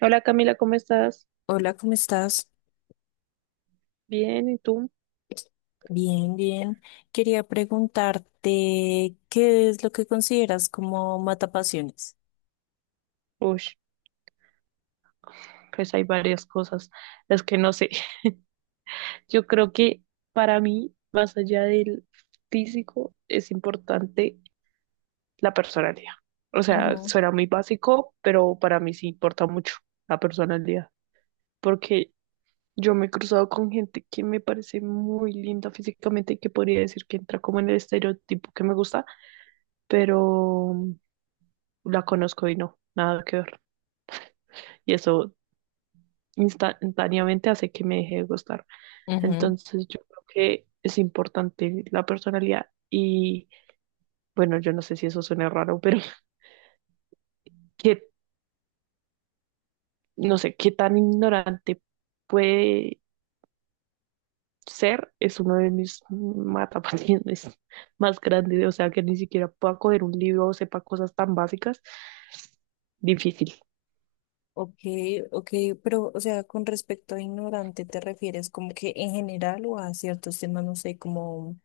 Hola Camila, ¿cómo estás? Hola, ¿cómo estás? Bien, ¿y tú? Bien. Quería preguntarte, ¿qué es lo que consideras como matapasiones? Uy, pues hay varias cosas, las que no sé. Yo creo que para mí, más allá del físico, es importante la personalidad. O sea, Ujú. suena muy básico, pero para mí sí importa mucho la personalidad, porque yo me he cruzado con gente que me parece muy linda físicamente y que podría decir que entra como en el estereotipo que me gusta, pero la conozco y no, nada que ver. Y eso instantáneamente hace que me deje de gustar. Ujú. Entonces yo creo que es importante la personalidad y bueno, yo no sé si eso suena raro, pero que no sé qué tan ignorante puede ser es uno de mis matapasiones más grandes, o sea, que ni siquiera pueda coger un libro o sepa cosas tan básicas, difícil Ok, ok, pero, o sea, con respecto a ignorante, ¿te refieres como que en general o a ciertos temas, no sé, como,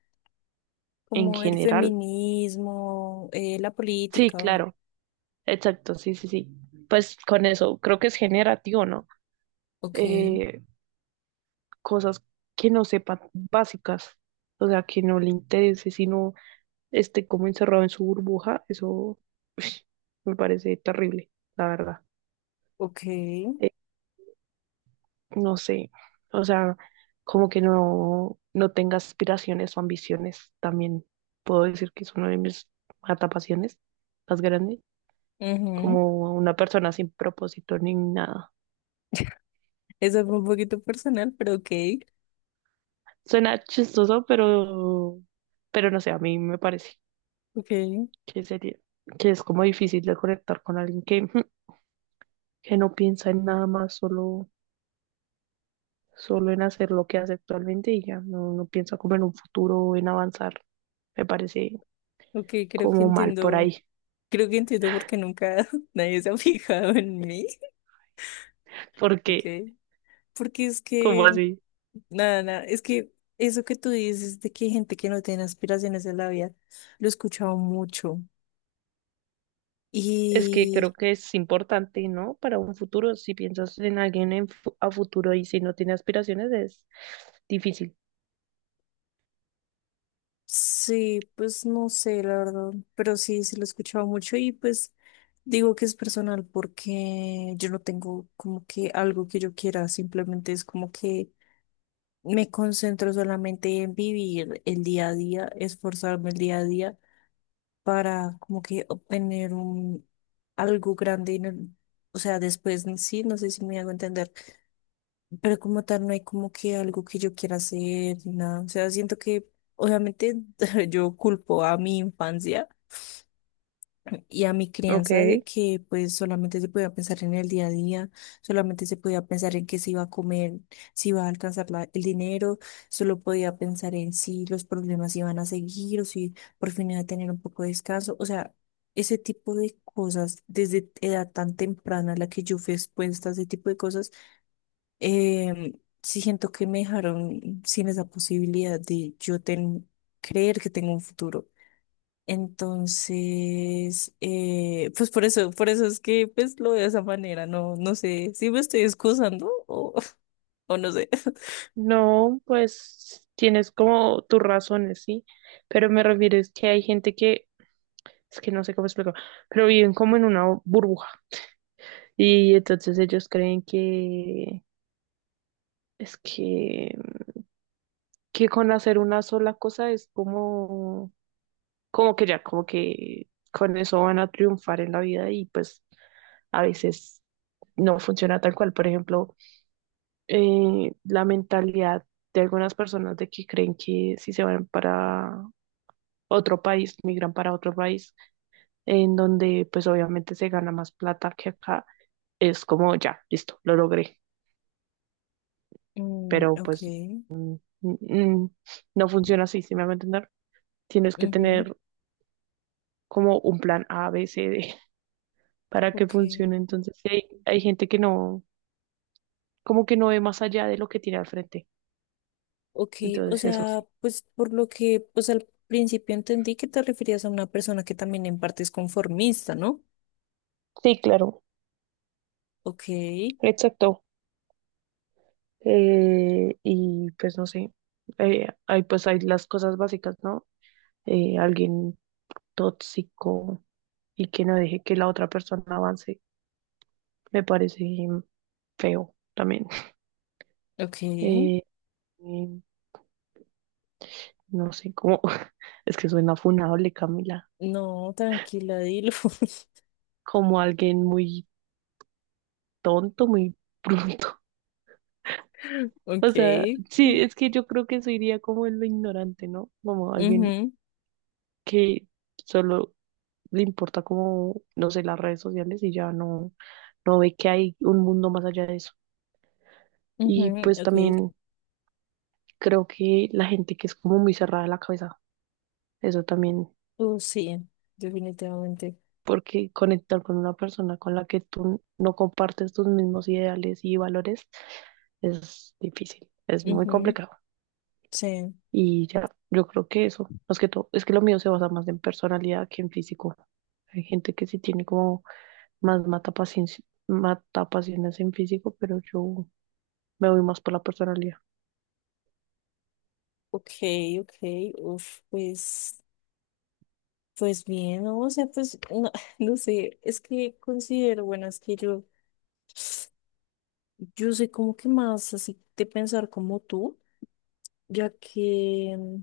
en como el general. feminismo, la Sí, política? claro, exacto, sí, sí, sí. Pues con eso creo que es generativo, ¿no? Ok, Eh, cosas que no sepa básicas, o sea, que no le interese, sino esté como encerrado en su burbuja, eso me parece terrible, la verdad. ok. Eh, no sé, o sea, como que no tenga aspiraciones o ambiciones, también puedo decir que es una de mis matapasiones más grandes, Ujú. como una persona sin propósito ni nada. Eso fue un poquito personal, pero ok. Suena chistoso, pero no sé, a mí me parece. ok, Que sería, que es como difícil de conectar con alguien que, ujú, que no piensa en nada más, solo, solo en hacer lo que hace actualmente y ya no piensa como en un futuro o en avanzar. Me parece ok, creo que como mal por entiendo. ahí, Creo que entiendo por qué nunca nadie se ha fijado en mí, porque ¿ok? Porque es como que, así? nada, es que eso que tú dices de que hay gente que no tiene aspiraciones en la vida, lo he escuchado mucho. Es que Y creo que es importante, ¿no? Para un futuro, si piensas en alguien en a futuro y si no tiene aspiraciones, es difícil. sí, pues no sé, la verdad, pero sí, sí lo he escuchado mucho y pues digo que es personal porque yo no tengo como que algo que yo quiera, simplemente es como que me concentro solamente en vivir el día a día, esforzarme el día a día para como que obtener un algo grande en o sea, después en sí, no sé si me hago entender, pero como tal no hay como que algo que yo quiera hacer ni nada, o sea, siento que obviamente yo culpo a mi infancia y a mi Ok, crianza de que pues solamente se podía pensar en el día a día, solamente se podía pensar en qué se iba a comer, si iba a alcanzar el dinero, solo podía pensar en si los problemas iban a seguir o si por fin iba a tener un poco de descanso, o sea, ese tipo de cosas desde edad tan temprana a la que yo fui expuesta a ese tipo de cosas, eh, sí siento que me dejaron sin esa posibilidad de yo creer que tengo un futuro. Entonces, pues por eso es que pues lo veo de esa manera, no, no sé si me estoy excusando o, o no sé. no, pues tienes como tus razones, sí, pero me refiero es que hay gente que es que no sé cómo explicarlo, pero viven como en una burbuja. Y entonces ellos creen que es que con hacer una sola cosa es como, como que ya, como que con eso van a triunfar en la vida y pues a veces no funciona tal cual. Por ejemplo, la mentalidad de algunas personas de que creen que si se van para otro país, migran para otro país, en donde pues obviamente se gana más plata que acá, es como ya, listo, lo logré. Pero ok. pues mm, no funciona así, ¿si me hago entender? Tienes que Ujú. tener como un plan A, B, C, D para que ok, funcione. Entonces, sí hay gente que no, como que no ve más allá de lo que tiene al frente. ok, o Entonces, eso sea, sí. pues por lo que, pues al principio entendí que te referías a una persona que también en parte es conformista, ¿no? Sí, claro, Ok. exacto. Y pues no sé, hay, pues hay las cosas básicas, ¿no? Alguien tóxico y que no deje que la otra persona avance, me parece feo también. Ok, Eh, no sé cómo, es que suena funable, Camila, no, tranquila, dilo. como alguien muy tonto, muy bruto. O Ok. sea, sí, es que yo creo que eso iría como en lo ignorante, ¿no? Como alguien Ujú. que solo le importa como, no sé, las redes sociales y ya no ve que hay un mundo más allá de eso. Y Ujú. pues Ok. también creo que la gente que es como muy cerrada de la cabeza, eso también Oh sí, definitivamente. porque conectar con una persona con la que tú no compartes tus mismos ideales y valores es difícil, es muy Ujú, complicado. sí. Y ya, yo creo que eso, más que todo, es que lo mío se basa más en personalidad que en físico. Hay gente que sí tiene como más mata paciencia, mata pasiones en físico, pero yo me voy más por la personalidad. Ok, ok, uf, pues, pues bien, ¿no? O sea, pues, no, no sé, es que considero, bueno, es que yo soy como que más así de pensar como tú, ya que,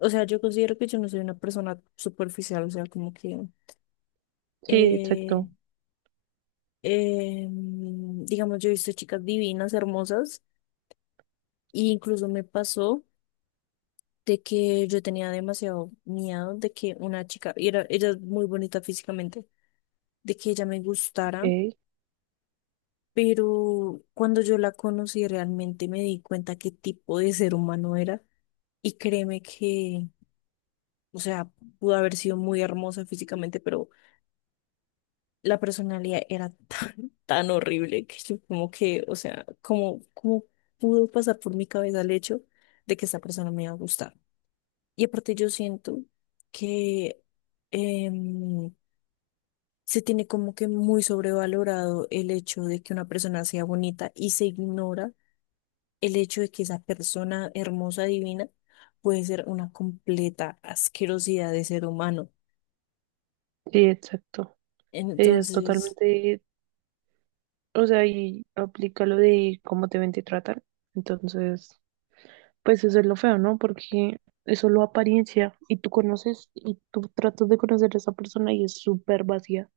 o sea, yo considero que yo no soy una persona superficial, o sea, como que, Sí, eh, exacto. Digamos, yo he visto chicas divinas, hermosas, e incluso me pasó de que yo tenía demasiado miedo de que una chica, y era, ella es muy bonita físicamente de que ella me gustara, Ok, pero cuando yo la conocí realmente me di cuenta qué tipo de ser humano era y créeme que, o sea, pudo haber sido muy hermosa físicamente, pero la personalidad era tan, tan horrible que yo como que, o sea, como, como pudo pasar por mi cabeza el hecho de que esta persona me iba a gustar. Y aparte yo siento que... em, se tiene como que muy sobrevalorado el hecho de que una persona sea bonita y se ignora el hecho de que esa persona hermosa, divina, puede ser una completa asquerosidad de ser humano. sí, exacto. Es Entonces, totalmente, o sea, y aplica lo de cómo te ven, te tratan. Entonces, pues eso es lo feo, ¿no? Porque es solo apariencia y tú conoces y tú tratas de conocer a esa persona y es súper vacía.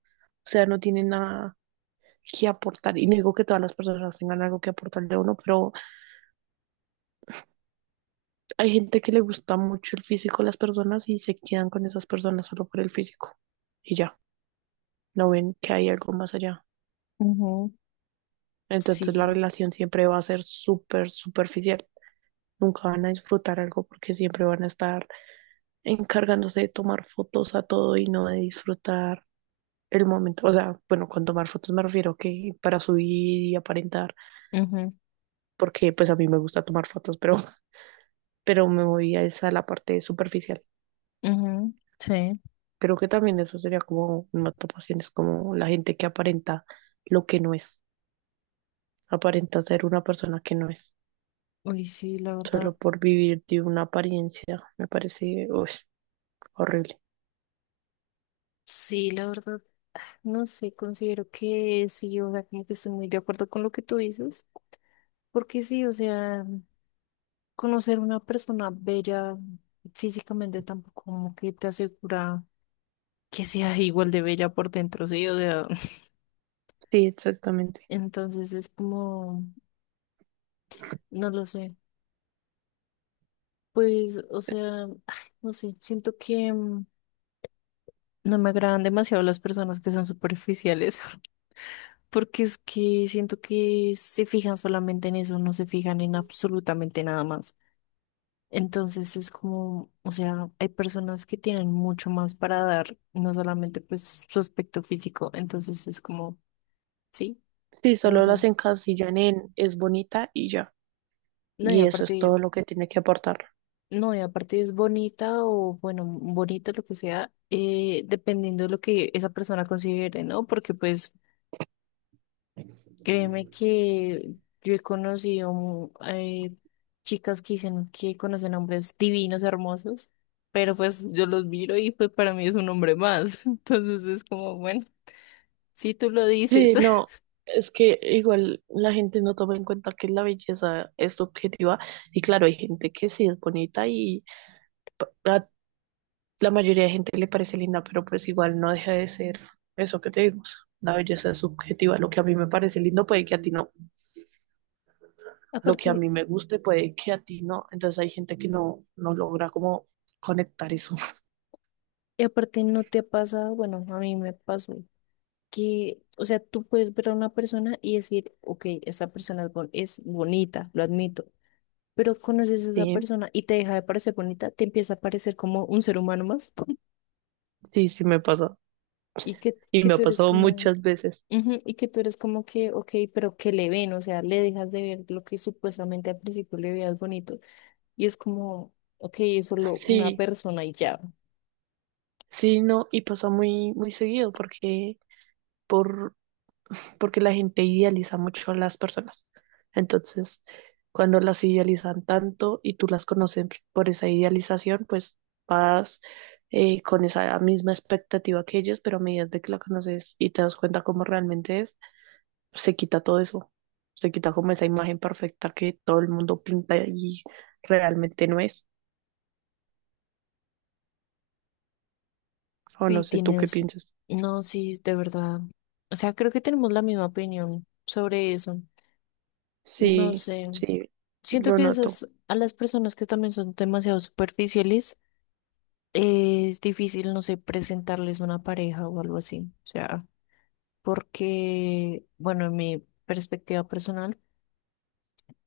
O sea, no tiene nada que aportar. Y no digo que todas las personas tengan algo que aportarle a uno, pero hay gente que le gusta mucho el físico de las personas y se quedan con esas personas solo por el físico. Y ya, no ven que hay algo más allá. Ujú. Entonces la Sí. relación siempre va a ser súper superficial. Nunca van a disfrutar algo porque siempre van a estar encargándose de tomar fotos a todo y no de disfrutar el momento, o sea, bueno, con tomar fotos me refiero que para subir y aparentar, Ujú. porque pues a mí me gusta tomar fotos, pero, pero me voy a esa la parte superficial. Ujú. Sí. Creo que también eso sería como una tapación, es como la gente que aparenta lo que no es, aparenta ser una persona que no es, Uy, sí, la verdad. solo por vivir de una apariencia, me parece uy, horrible. Sí, la verdad, no sé, considero que sí, o sea, como que estoy muy de acuerdo con lo que tú dices, porque sí, o sea, conocer una persona bella físicamente tampoco como que te asegura que sea igual de bella por dentro, sí, o sea, Sí, exactamente. entonces es como... No lo sé. Pues, o sea, ay, no sé, siento que no me agradan demasiado las personas que son superficiales, porque es que siento que se fijan solamente en eso, no se fijan en absolutamente nada más. Entonces es como, o sea, hay personas que tienen mucho más para dar, no solamente pues su aspecto físico, entonces es como, sí, Sí, no solo sé. las encasillan en es bonita y ya, No, y y eso es todo aparte. lo que tiene que aportar. No, y aparte es bonita o, bueno, bonita lo que sea, dependiendo de lo que esa persona considere, ¿no? Porque pues créeme que yo he conocido chicas que dicen que conocen hombres divinos, hermosos, pero pues yo los miro y pues para mí es un hombre más. Entonces es como, bueno, si tú lo dices. Sí, no, es que igual la gente no toma en cuenta que la belleza es subjetiva y claro, hay gente que sí es bonita y a la mayoría de gente le parece linda, pero pues igual no deja de ser eso que te digo, o sea, la belleza es subjetiva, lo que a mí me parece lindo puede que a ti no, lo que Aparte, a mí me guste puede que a ti no, entonces hay gente que no logra como conectar eso. y aparte no te ha pasado, bueno, a mí me pasó. Que, o sea, tú puedes ver a una persona y decir, ok, esta persona es, es bonita, lo admito, pero conoces a esa Sí, persona y te deja de parecer bonita, te empieza a parecer como un ser humano más sí, sí me pasa y y que me ha tú eres pasado como, muchas veces. ujú, y que tú eres como que, ok, pero que le ven, o sea, le dejas de ver lo que supuestamente al principio le veías bonito y es como, ok, es solo una Sí, persona y ya. sí, no, y pasa muy, muy seguido porque por porque la gente idealiza mucho a las personas. Entonces, cuando las idealizan tanto y tú las conoces por esa idealización, pues vas con esa misma expectativa que ellos, pero a medida de que la conoces y te das cuenta cómo realmente es, se quita todo eso. Se quita como esa imagen perfecta que todo el mundo pinta y realmente no es. O no Sí, sé tú qué tienes, piensas. no, sí, de verdad. O sea, creo que tenemos la misma opinión sobre eso. No Sí, sé. sí, Siento lo que noto. esas, a las personas que también son demasiado superficiales, es difícil, no sé, presentarles una pareja o algo así. O sea, porque, bueno, en mi perspectiva personal,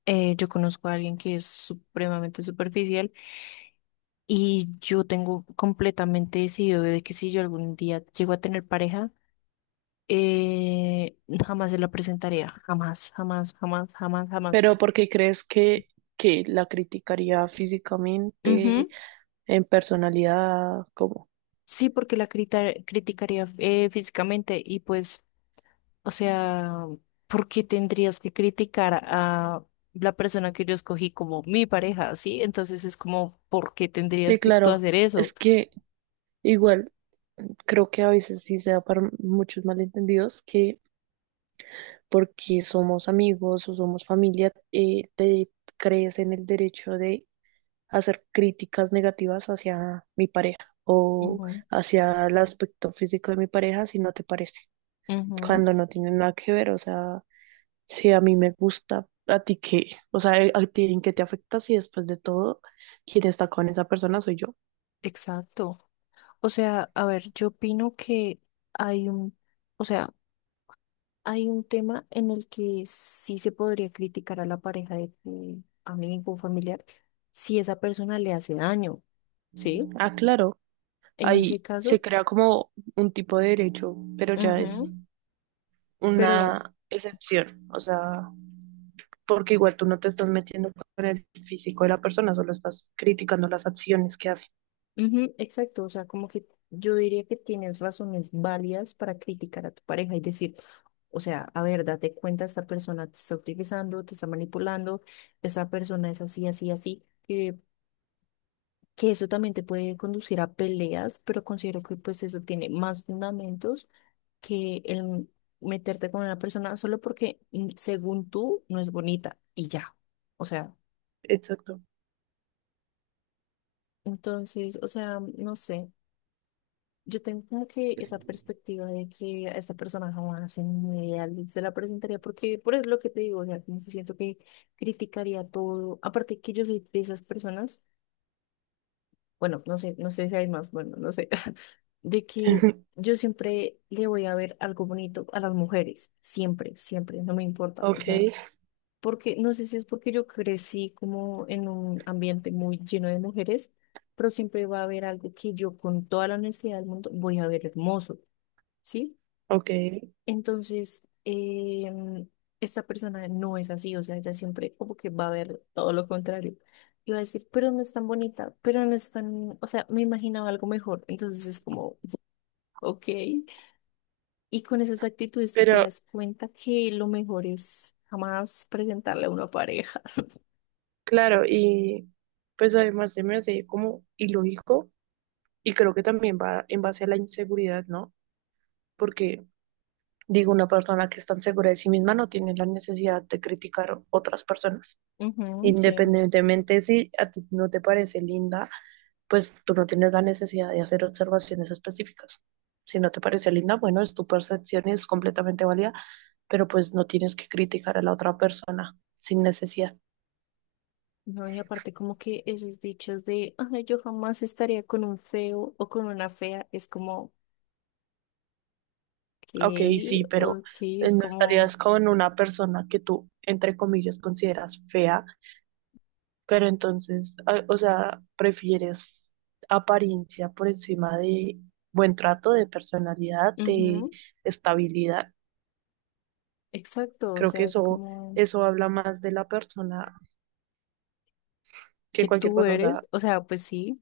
yo conozco a alguien que es supremamente superficial y yo tengo completamente decidido de que si yo algún día llego a tener pareja, eh, jamás se la presentaría. Jamás, jamás, jamás, jamás, jamás. Pero ¿por qué crees que la criticaría físicamente? Ujú. En personalidad, como. Sí, porque la criticaría físicamente y pues o sea, ¿por qué tendrías que criticar a la persona que yo escogí como mi pareja? ¿Sí? Entonces es como, ¿por qué Sí, tendrías que tú claro, hacer es eso? que igual creo que a veces sí se da para muchos malentendidos que porque somos amigos o somos familia, te crees en el derecho de hacer críticas negativas hacia mi pareja o Ujú. hacia el aspecto físico de mi pareja si no te parece, Ujú, cuando no tiene nada que ver, o sea, si a mí me gusta, a ti qué, o sea, a ti en qué te afecta si después de todo quien está con esa persona soy yo. exacto. O sea, a ver, yo opino que hay un, o sea, hay un tema en el que sí se podría criticar a la pareja de tu amigo o familiar si esa persona le hace daño, ¿sí? Ah, claro, En ese ahí se caso, crea como un tipo de derecho, pero ya es ujú, pero una excepción, o sea, porque igual tú no te estás metiendo con el físico de la persona, solo estás criticando las acciones que hace. ujú, exacto, o sea, como que yo diría que tienes razones válidas para criticar a tu pareja y decir, o sea, a ver, date cuenta, esta persona te está utilizando, te está manipulando, esta persona es así, así, así, que eso también te puede conducir a peleas, pero considero que pues eso tiene más fundamentos que el meterte con una persona solo porque según tú no es bonita y ya, o sea, Exacto. entonces, o sea, no sé. Yo tengo como que esa perspectiva de que a esta persona jamás en mi vida se la presentaría, porque por eso lo que te digo, o sea, como que siento que criticaría todo. Aparte que yo soy de esas personas, bueno, no sé, no sé si hay más, bueno, no sé, de que yo siempre le voy a ver algo bonito a las mujeres, siempre, siempre, no me importa, o Ok, sea, porque no sé si es porque yo crecí como en un ambiente muy lleno de mujeres, pero siempre va a haber algo que yo con toda la honestidad del mundo voy a ver hermoso. ¿Sí? ok, Entonces, esta persona no es así, o sea, ella siempre como que va a ver todo lo contrario. Y va a decir, pero no es tan bonita, pero no es tan, o sea, me imaginaba algo mejor. Entonces es como, ok. Y con esas actitudes tú te pero das cuenta que lo mejor es jamás presentarle a una pareja. claro, y pues además se me hace como ilógico y creo que también va en base a la inseguridad, ¿no? Porque digo, una persona que está segura de sí misma no tiene la necesidad de criticar otras personas. Ujú, sí. Independientemente si a ti no te parece linda, pues tú no tienes la necesidad de hacer observaciones específicas. Si no te parece linda, bueno, es tu percepción y es completamente válida, pero pues no tienes que criticar a la otra persona sin necesidad. No, y aparte como que esos dichos de, ay, yo jamás estaría con un feo o con una fea, es como, Ok, sí, ok, pero ok, es no como... estarías con una persona que tú, entre comillas, consideras fea, pero entonces, ah, o sea, prefieres apariencia por encima de buen trato, de personalidad, de Ujú. estabilidad. Exacto, o Creo que sea, es eso, como eso habla más de la persona que que cualquier tú cosa. O eres, sea, o sea, pues sí,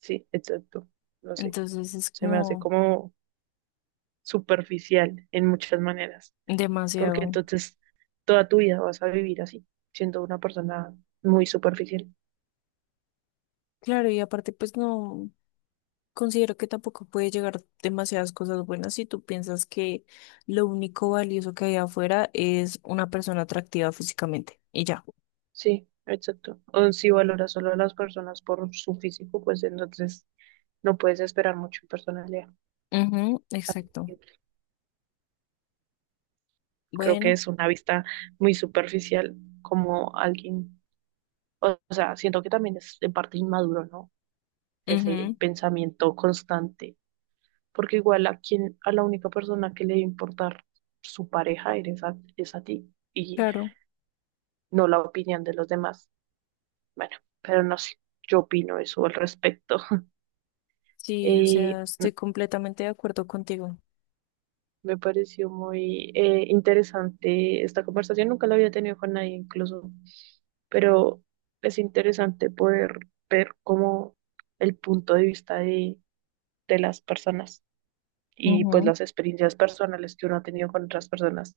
sí, exacto. No sé. entonces es Se me hace como como superficial en muchas maneras. Porque demasiado. entonces toda tu vida vas a vivir así, siendo una persona muy superficial. Claro, y aparte, pues no, considero que tampoco puede llegar demasiadas cosas buenas si tú piensas que lo único valioso que hay afuera es una persona atractiva físicamente y ya. Sí, exacto. O si valoras solo a las personas por su físico, pues entonces no puedes esperar mucho en personalidad. Ujú, exacto. Creo que Bueno, es una vista muy superficial como alguien, o sea, siento que también es de parte inmaduro, ¿no? Ese ujú, pensamiento constante, porque igual a quien, a la única persona que le debe importar su pareja eres a, es a ti y claro, no la opinión de los demás. Bueno, pero no sé, yo opino eso al respecto. sí, o Eh, sea, estoy m- completamente de acuerdo contigo. me pareció muy interesante esta conversación, nunca la había tenido con nadie incluso, pero es interesante poder ver cómo el punto de vista de las personas. Y pues Ujú, las experiencias personales que uno ha tenido con otras personas.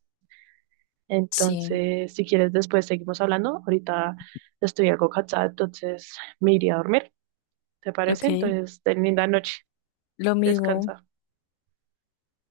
sí, Entonces, si quieres, después seguimos hablando. Ahorita estoy algo cansada, entonces me iría a dormir, ¿te parece? ok, Entonces, ten linda noche, lo mismo. descansa.